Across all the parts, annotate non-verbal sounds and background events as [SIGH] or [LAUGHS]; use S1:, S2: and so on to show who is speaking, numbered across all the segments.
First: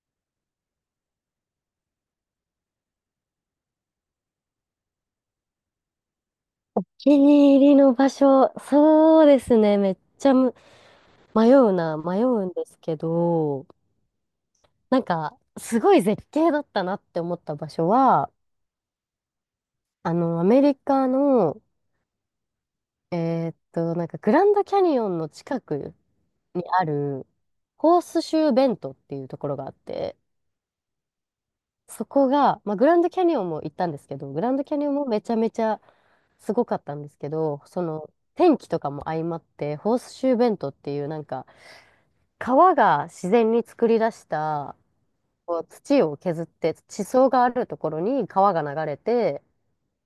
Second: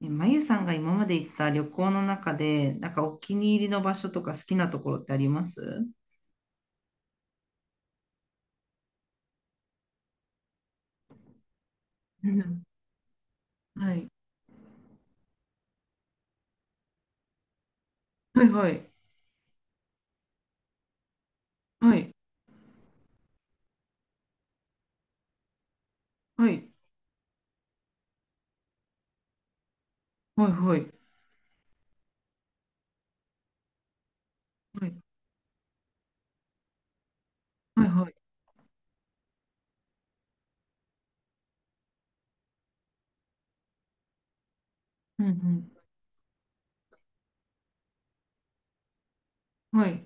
S1: まゆさんが今まで行った旅行の中で、なんかお気に入りの場所とか好きなところってあります？
S2: 気に入りの場所、そうですね、めっちゃ迷うな、迷
S1: う
S2: うん
S1: ん。
S2: ですけど、なんか、すごい絶景だったなって思った場所は、
S1: はい、
S2: アメリカの、
S1: はい、
S2: なんか、グランドキャニオンの近く
S1: は
S2: に
S1: い、
S2: ある、ホースシューベントっていうところがあって、
S1: はい、はい、
S2: そこが、まあ、グランドキャニオンも行ったんですけど、グランドキャ
S1: は
S2: ニオン
S1: い、
S2: もめちゃめちゃすごかったんですけど、そ
S1: はい、
S2: の、
S1: はい、
S2: 天気とかも相まって、ホースシューベントっていうなんか、川が自然に作り出した
S1: うん、
S2: こう
S1: う
S2: 土を削って地層があるところに川が流れて、
S1: ん、はい、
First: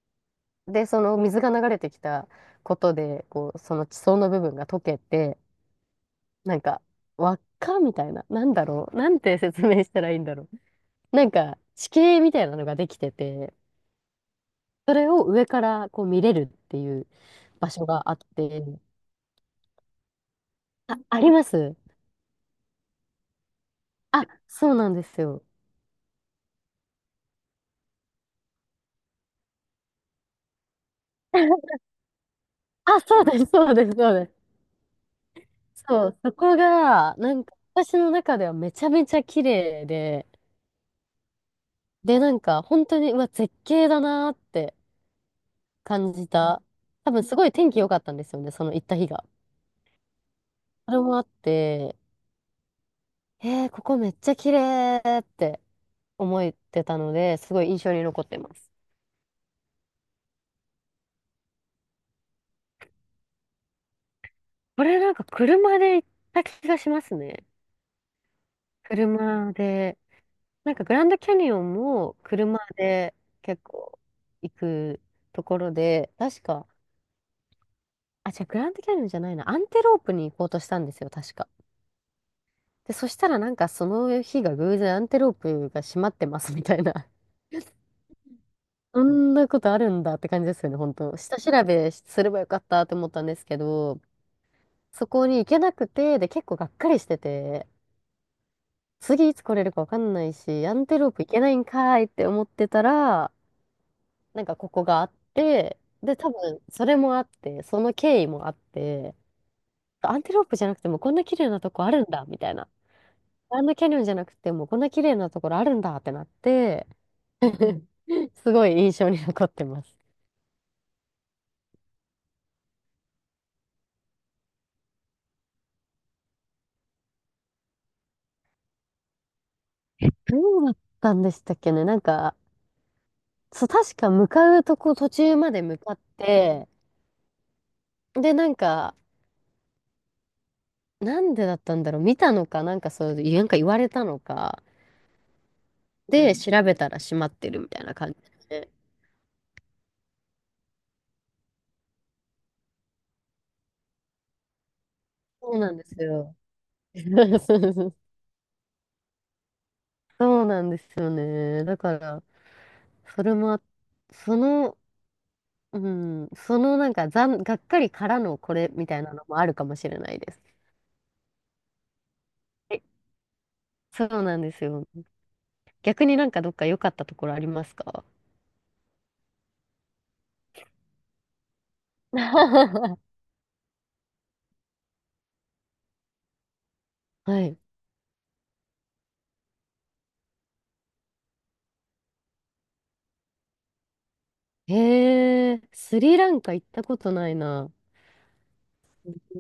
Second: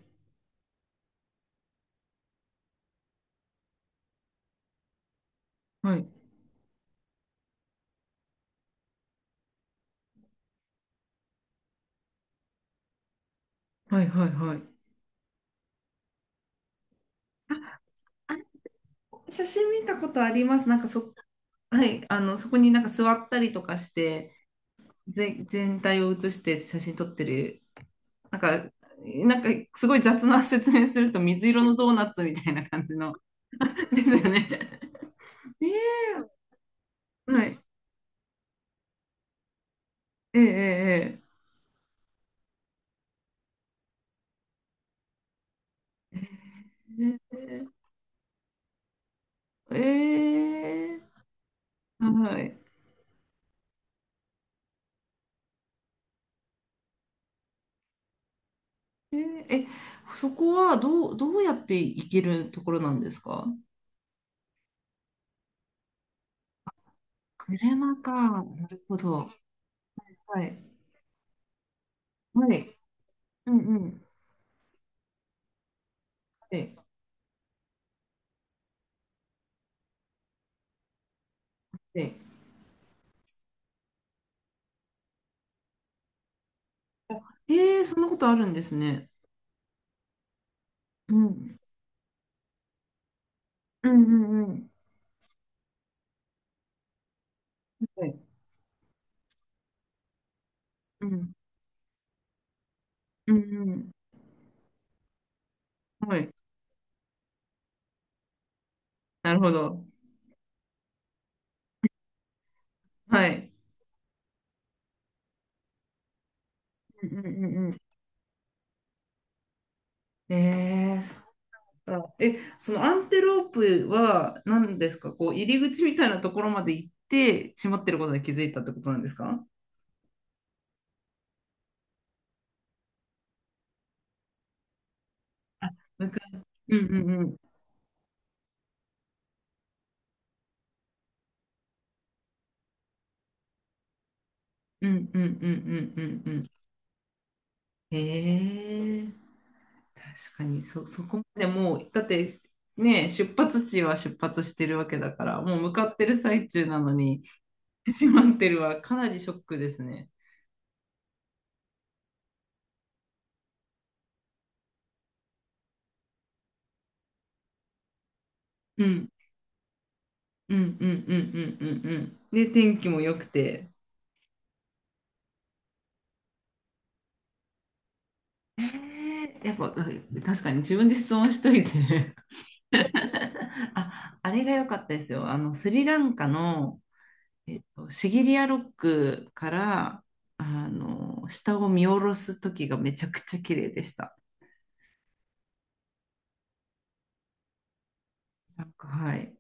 S2: でその水が流れてきたことでこうその地層の部分が溶けて、
S1: はい、
S2: なんか輪っかみたいな、なんだろう、なんて説明したらいいんだろう、なんか地形みたいなのができてて、
S1: はい、はい、はい。
S2: それを上からこう見れるっていう場
S1: あ、
S2: 所があっ
S1: あ、
S2: て。
S1: 写真見たことあります。なんか
S2: あ、
S1: そ、
S2: あります。
S1: はい、あの、そこになんか座ったりとかし
S2: あ、
S1: て、
S2: そうなんですよ。
S1: 全体を写して写真撮ってる。なんか、なんか、すごい雑な説明すると水色の
S2: [LAUGHS]
S1: ドーナツみたいな感じ
S2: あ、
S1: の。
S2: そうです、そうで
S1: [LAUGHS]
S2: す、
S1: です
S2: そう
S1: よ
S2: です。
S1: ね。[LAUGHS] え
S2: そう、そこが、
S1: え、
S2: な
S1: は
S2: んか
S1: い、
S2: 私の中ではめちゃめちゃ綺麗で、
S1: え、ええ、ええ、
S2: で、なんか本当に、うわ、絶景だなーって感じた。多分すごい天気
S1: え
S2: 良かったんですよね、その行った日が。
S1: ー、
S2: それ
S1: え
S2: もあって、
S1: はい。
S2: ここめっちゃ綺麗って思ってたので、すごい印象に残ってます。
S1: えー、え、そこはどうやって行けるところなんですか？
S2: これなんか車で行った気がしますね。
S1: 車か。なるほど。
S2: 車で。
S1: はい。
S2: なんかグランドキャニオンも
S1: は
S2: 車
S1: い。
S2: で
S1: うん
S2: 結
S1: う
S2: 構
S1: ん。
S2: 行くところで、確
S1: は
S2: か、
S1: い。
S2: あ、じゃあグランドキャニオンじゃないな。アンテロープに行こうとしたんですよ、確か。
S1: はい。
S2: で、そしたらなんかその日が偶然アンテロープが閉まってますみたいな。
S1: えー、そんなことあるんです
S2: [LAUGHS] そ
S1: ね。
S2: んなことあるんだって感じですよね、本
S1: う
S2: 当。下
S1: ん。
S2: 調べすればよかったと思ったんですけ
S1: うん
S2: ど、
S1: うんうん。
S2: そこに行けなくて、で、結構がっかりしてて、
S1: はい。
S2: 次いつ来れるかわかんないし、アンテ
S1: う
S2: ロープ行
S1: ん。
S2: けないんかーいって思ってた
S1: う
S2: ら、
S1: んうん。
S2: なんかここがあって、で、
S1: は
S2: 多
S1: い。
S2: 分それもあって、その経緯もあって、
S1: なるほど。
S2: アンテロープじゃなくてもこんな綺麗なとこあるんだ、みたいな。
S1: はい。
S2: グランドキャニオンじゃなくて、もうこんな綺麗なところあるんだってなって、
S1: うんうんうんう
S2: [LAUGHS] すごい印象に残ってます。
S1: ん。そのアンテロープは何ですか？こう入り口みたいなところまで行って閉まってることに気づいたってことなんですか？
S2: どうだったんでしたっけね、なんか、そう、確か向かうとこ途中まで
S1: あ、
S2: 向かっ
S1: 向かい。
S2: て、
S1: うんうんうん。
S2: で、なんか、なんでだったんだろう見たのか、なんかそういう、なんか言われたのか、
S1: うんうんうんうんうん
S2: で、
S1: うん。
S2: 調べたら閉まってるみたいな
S1: へ
S2: 感じで。
S1: え。確かにそこまでもう、だってね、出発地は出発してるわけだから、
S2: そ
S1: も
S2: う
S1: う
S2: な
S1: 向
S2: んで
S1: か
S2: す
S1: ってる
S2: よ。
S1: 最中なのに、
S2: [LAUGHS] そうそうそう、
S1: 閉まってるはかなりショックですね。
S2: そうなんですよね。だから、それもあ、その、うん、そのなんか、がっかりからのこれ
S1: う
S2: みたい
S1: ん、
S2: なのもあるかもしれないです。
S1: うん、うん、うん、うん、うん、うん。で、天
S2: え、
S1: 気も良くて。
S2: そうなんですよ。逆になんかどっか良かったところありますか？
S1: やっぱ、うん、確かに自分で質問しといて
S2: [LAUGHS]
S1: [LAUGHS] あ、あれが良かったですよ。あのスリランカの、
S2: はい。
S1: シギリアロックからあの下を見下ろす時がめちゃくちゃ綺麗でした。
S2: へえ、スリランカ行ったことないな。
S1: なんか、はい。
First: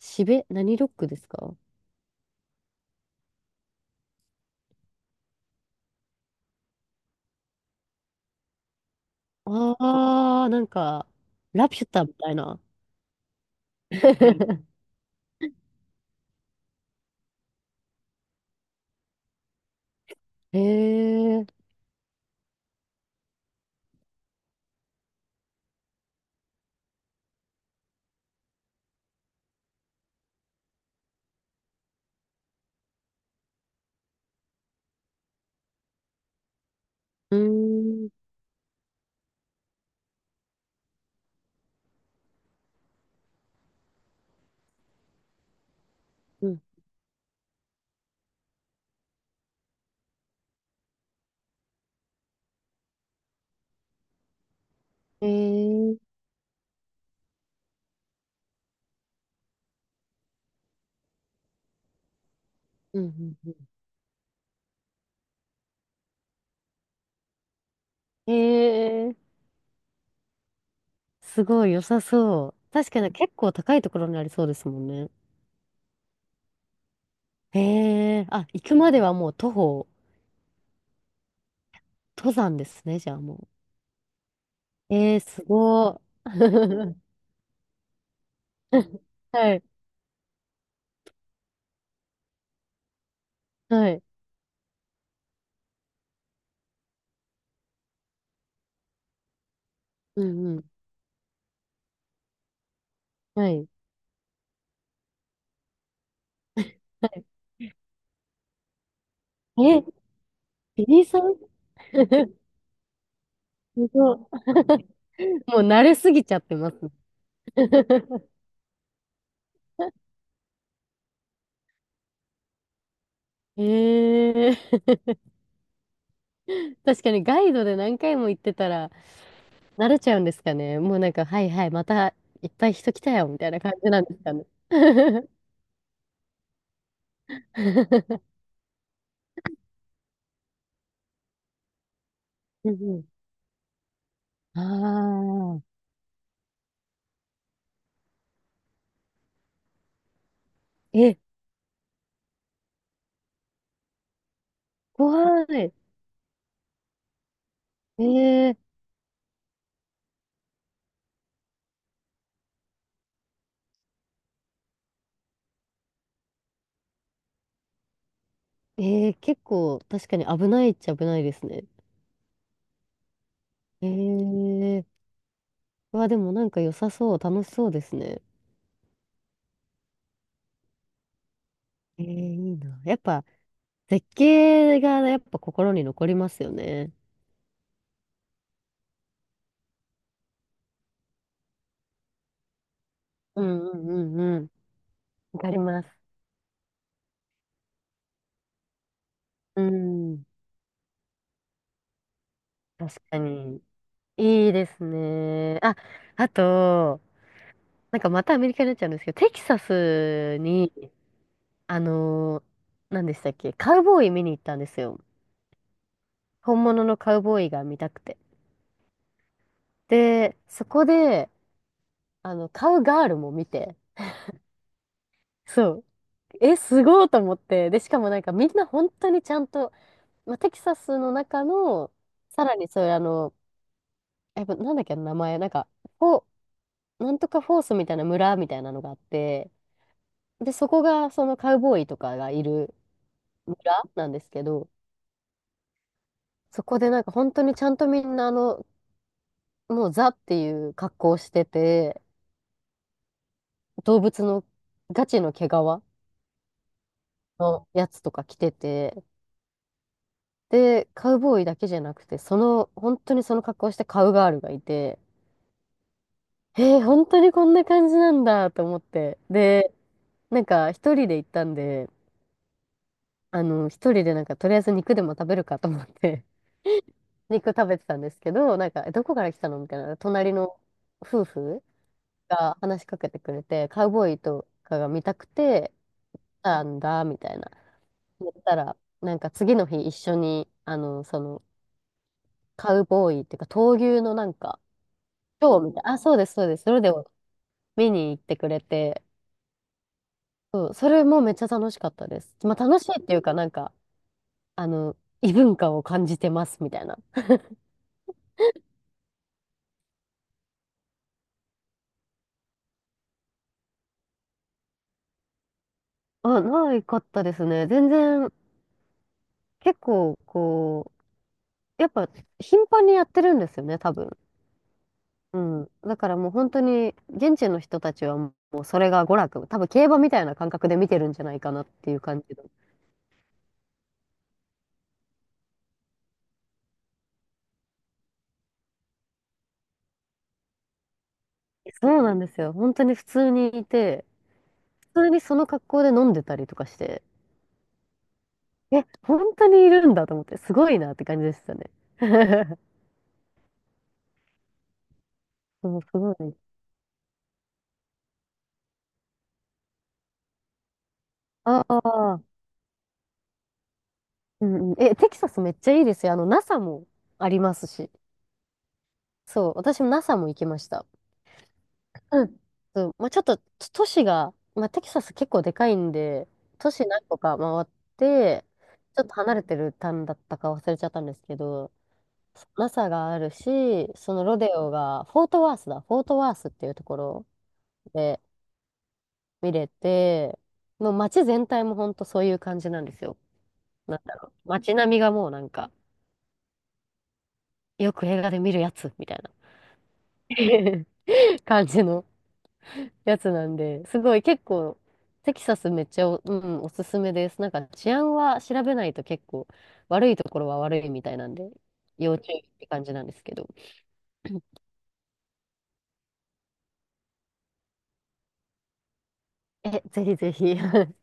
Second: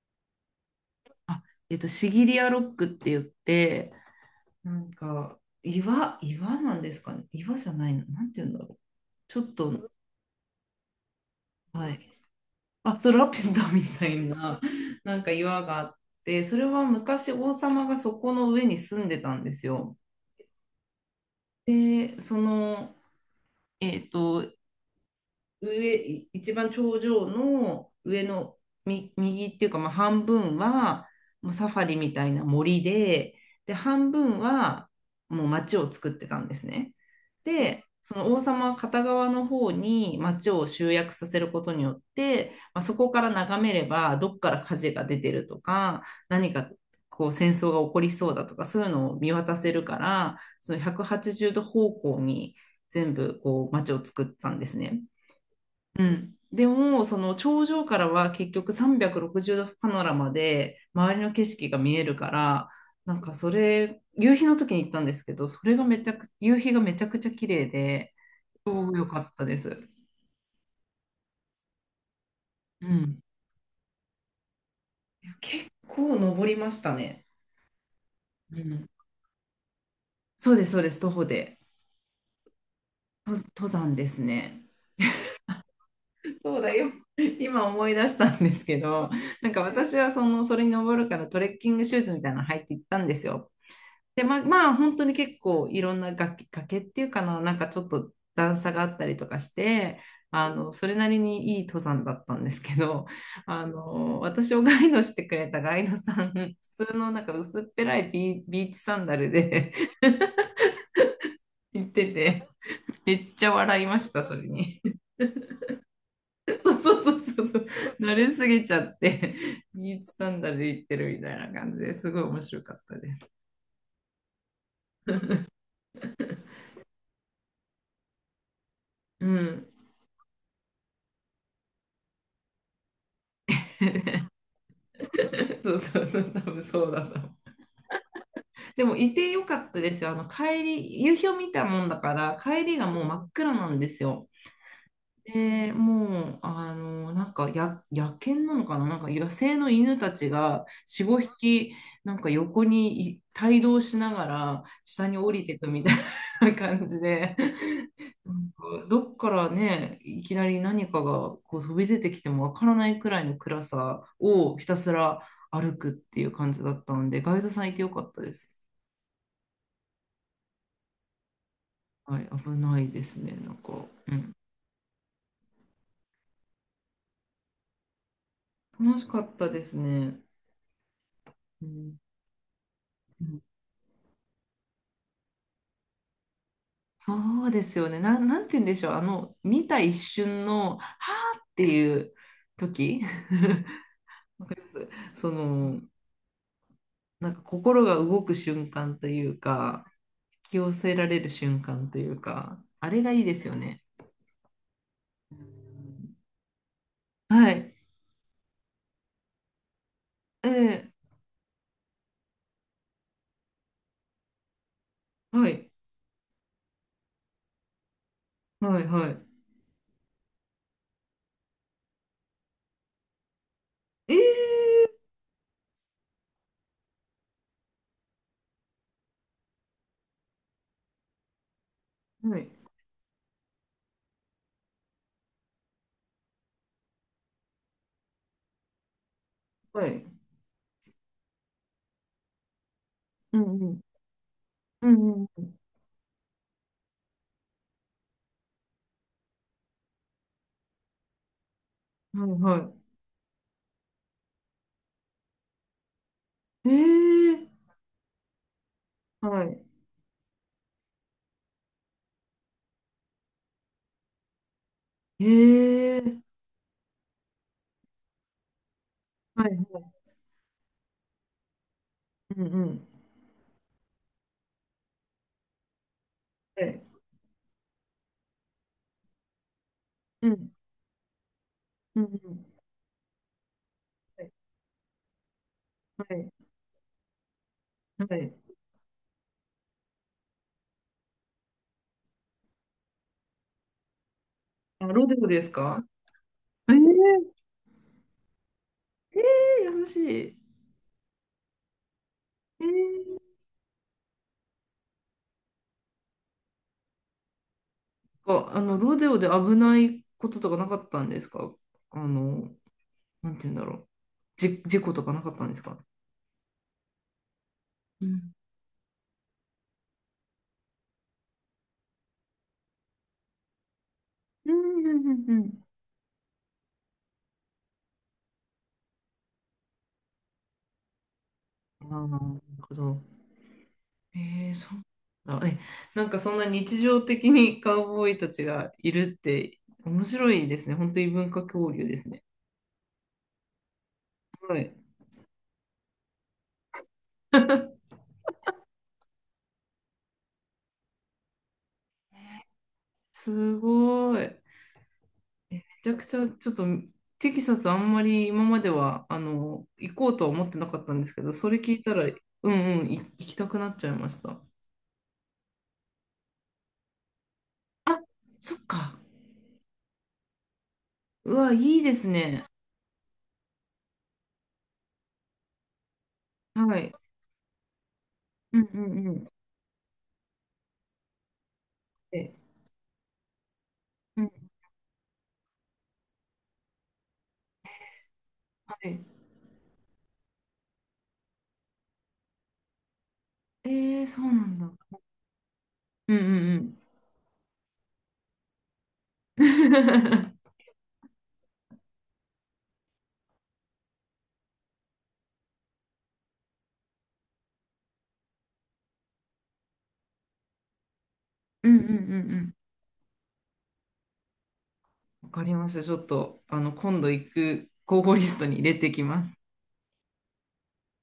S2: 何ロックです
S1: あ、
S2: か？
S1: シギリアロックって言って、なんか岩なんですかね。岩じゃないの。なんて言うんだろう。ちょっ
S2: あ
S1: と、
S2: あー、なんか、ラピュ
S1: はい。
S2: タみたいな。
S1: あつらペタみたいな、
S2: [LAUGHS]
S1: [LAUGHS] なんか岩があって、それは昔王様がそこの上に住んでたんですよ。
S2: へえ、う
S1: で、その、えっと、上、一番頂上の上の右っていうか、まあ、半分はもうサファリみたいな森で、で、半分はもう町を作ってたんですね。
S2: ー
S1: で、
S2: ん、
S1: その王様片側の方に町を集約させることによって、まあ、そこから眺めればどっから火事が出てるとか、
S2: う
S1: 何
S2: ん、
S1: かこう戦争が起こりそうだとか、そういうのを見渡せるから、その180度方向に全部こう町を作ったんですね。
S2: へえ、
S1: うん。でも、その頂上からは結局360度パノラマで周りの景色が見えるから、
S2: うん、う
S1: なんか
S2: ん
S1: そ
S2: うん、
S1: れ、夕日の時に行ったんですけど、それがめちゃく、夕日がめちゃくちゃ綺麗で、
S2: へ
S1: 超良
S2: え、
S1: かったです。
S2: すごい良さそう。
S1: う
S2: 確かに
S1: ん。
S2: 結構高いところにありそうですもんね。
S1: 結構登りましたね。
S2: へえ、あ、
S1: う
S2: 行く
S1: ん。
S2: まではもう徒歩、
S1: そうです、そうです、徒歩で。
S2: 登山ですね、じゃあもう。
S1: 登山ですね。
S2: ええ、すご
S1: そうだよ。
S2: ー。
S1: 今思い出したんですけ
S2: [LAUGHS]
S1: ど、なん
S2: は
S1: か
S2: い、
S1: 私はその、それに登るからトレッキングシューズみたいなの履いて行ったんですよ。
S2: はい、
S1: で、まあ、本当に結構いろんな崖、崖っていうかな、なんかちょっと段差があったりとかして、
S2: うん
S1: あ
S2: うん、
S1: の、それなりにいい登山だったんですけど、[LAUGHS]
S2: は
S1: あ
S2: い。
S1: の、私をガイドしてくれたガイドさん、普通
S2: は
S1: のな
S2: い、
S1: んか薄っぺらいビーチサンダルで
S2: え、ビリーさん。
S1: [LAUGHS] 行って
S2: [LAUGHS]
S1: て、めっちゃ
S2: す
S1: 笑いまし
S2: ごい。
S1: た、それに。
S2: [LAUGHS] もう慣れすぎちゃって
S1: [LAUGHS]
S2: ま
S1: そ
S2: す。
S1: うそうそうそうそう、慣
S2: [LAUGHS]
S1: れすぎちゃって、ビーチサンダルで行ってるみたいな感じですごい面白かったです。
S2: ええ、確かにガイドで何回も行ってたら
S1: うん、
S2: 慣れちゃうんですかね。もうなんか、はいはい、またいっぱい人来たよ、みたいな感じなんですかね。
S1: [LAUGHS] そうそうそう、多分そうだな。
S2: [LAUGHS]
S1: でもいてよかったですよ。あの帰り、夕日を見たもんだから、帰
S2: う
S1: り
S2: ん
S1: が
S2: う
S1: もう
S2: ん。
S1: 真っ暗なんですよ。
S2: あ
S1: で、
S2: あ、
S1: もう、あの、なんかや、野犬なのかな、なんか野生の犬たちが4、
S2: え、
S1: 5匹、なんか横に帯同しながら下に降り
S2: 怖
S1: てく
S2: い。
S1: みたいな感じで、なん
S2: ええ、
S1: かどっからね、いきなり何かがこう飛び出てきてもわからないくらいの暗さをひたすら歩くっていう感じだったので、ガイドさんいてよかったです。
S2: ええ結構確かに危ないっちゃ危ないですね。
S1: はい、危ないですね、なんか。うん、
S2: ええうわ、でもなんか良さそう、楽しそうですね。
S1: 楽しかったですね。うん、
S2: えー、いいな。やっ
S1: う
S2: ぱ
S1: ん、
S2: 絶景がやっぱ心に残りますよね。
S1: そうですよね。なんて言うんでしょう。あの、見た一瞬の、はーっていう時
S2: うんうんうん
S1: [LAUGHS]
S2: う
S1: わ
S2: ん。
S1: かりますそ
S2: わかり
S1: の、
S2: ます。
S1: なんか心が動く瞬間という
S2: う
S1: か、
S2: ん。
S1: 引き寄せられる瞬間というか、あ
S2: 確
S1: れが
S2: か
S1: いいですよ
S2: に。
S1: ね。
S2: いいですね。あ、あと、
S1: はい。
S2: なんかまたアメリカになっちゃうんですけど、テキサス
S1: え
S2: に、
S1: え、
S2: あのー、何でしたっけ、カウボーイ見に行ったんですよ。
S1: はい。
S2: 本物のカウボーイが見たくて。
S1: はい、はい。
S2: で、そこで、カウガールも見て、
S1: ええ、
S2: そう、え、すごいと思って、で、しかもなんかみんな本当にちゃんと、まあ、テキサスの中の、
S1: は
S2: さ
S1: い。
S2: らにそういうあの、やっぱなんだっけ、名前、なんか、フォ、なんとかフォースみたいな村みたいなのがあって、
S1: はい。
S2: で、そこがそのカウボーイとかがいる
S1: うんうん。
S2: 村なんですけど、
S1: うんうん。
S2: そこでなんか本当にちゃんとみんなもうザっていう格好をしてて、
S1: はい、は
S2: 動物のガチの毛皮
S1: い。え
S2: の
S1: え、
S2: やつとか着てて、
S1: はい。
S2: で、カウボーイだけじゃなくて、その、本当にその格好をしたカウガールがいて、
S1: ええ、
S2: えー、本当にこんな感じなんだと思って。
S1: はい、
S2: で、
S1: はい、
S2: なんか一人で行ったんで、
S1: うん、うん、
S2: 一人でなんかとりあえず肉でも食べるかと思って、
S1: はい、
S2: [LAUGHS] 肉食べてたんですけど、なんか、え、どこから来たのみたいな、
S1: う
S2: 隣
S1: ん、
S2: の夫婦
S1: うん、うん、
S2: が話しかけてくれて、カウボーイ
S1: はい、
S2: とかが見たくて
S1: はい、
S2: なんだ、みたいな。
S1: は
S2: 言っ
S1: い。
S2: たら、なんか次の日一緒に、あの、その、カウボーイっていうか、闘牛のなんか、
S1: あ、ロデオです
S2: 今日みたい
S1: か？
S2: な。あ、そうです、そうです。そ
S1: え
S2: れでも
S1: え、
S2: 見に行ってくれて、
S1: ええ、優しい。
S2: そう、それもめっちゃ楽しかったです。まあ、
S1: え
S2: 楽しいっていうか、
S1: え
S2: なんか、あの、異文化を感じてますみたいな。
S1: か、あの、ロデオで危ないこととかなかったんですか？あの、なんて言うんだろう。事故とかなかったんですか？
S2: あ、ないかったですね。全
S1: う
S2: 然、
S1: ん、
S2: 結構、こう、やっぱ、頻繁にやってるんですよね、多分。
S1: うん、うん、う
S2: う
S1: ん。
S2: ん。だからもう本当に、現地の人たちはもうそれが娯楽、多分競馬みたいな感覚で見てるんじゃないかなっ
S1: あ
S2: ていう
S1: あ、な
S2: 感じの。
S1: るほど。ええ、そうなんだ。え、なんかそんな日常的にカウボーイたちがいるって面白いですね。本当に文化交流で
S2: そう
S1: す
S2: なん
S1: ね。
S2: ですよ。本当に普通にいて、
S1: ごい。
S2: 普通にその格好で飲んでたりとかして。
S1: [LAUGHS]
S2: え、本当にいるんだと思って、すごいなって感じでしたね。[LAUGHS]
S1: すごい。め
S2: そうす
S1: ちゃく
S2: ご
S1: ちゃ、ち
S2: い。
S1: ょっと、テキサスあんまり今までは、あの、行こうとは思ってなかったんですけど、それ
S2: あ
S1: 聞いたら、
S2: あ、
S1: うんうん、行きたくなっちゃいました。
S2: うんうん。え、テキサスめっちゃいいですよ。NASA もありますし。
S1: あ、そっか。
S2: そう、私も NASA も行きました。
S1: うわ、いいです
S2: うん。
S1: ね。
S2: そう、まあ、ちょっと都市が、まあ、テキサス結構でかいんで、都
S1: は
S2: 市
S1: い。
S2: 何個か回って、
S1: うんう
S2: ちょ
S1: ん
S2: っ
S1: う
S2: と
S1: ん。
S2: 離れてる単だったか忘れちゃったんですけど、
S1: え、
S2: NASA があるし、そ
S1: う
S2: のロ
S1: ん、
S2: デオが、フォートワースだ、フォートワースっていうところで、
S1: はい。
S2: 見れて、もう街全体もほんとそういう感じなんですよ。
S1: え
S2: なん
S1: ー、
S2: だ
S1: そう
S2: ろう。
S1: なん
S2: 街並
S1: だ。
S2: みがもうなんか、
S1: うんうん
S2: よく映画で見るやつみたいな
S1: うん。[LAUGHS]
S2: [LAUGHS] 感じのやつなんで、すごい結構、テキサスめっちゃお、うん、おすすめです。なんか治安は調べないと結構悪いところは悪いみたいなんで、
S1: うんうんうんう
S2: 要注意
S1: ん。
S2: って感じなんですけど。
S1: わかりました。ちょっと、あの、今度行く候補リストに入れてきます。
S2: え、ぜひぜひ。[LAUGHS]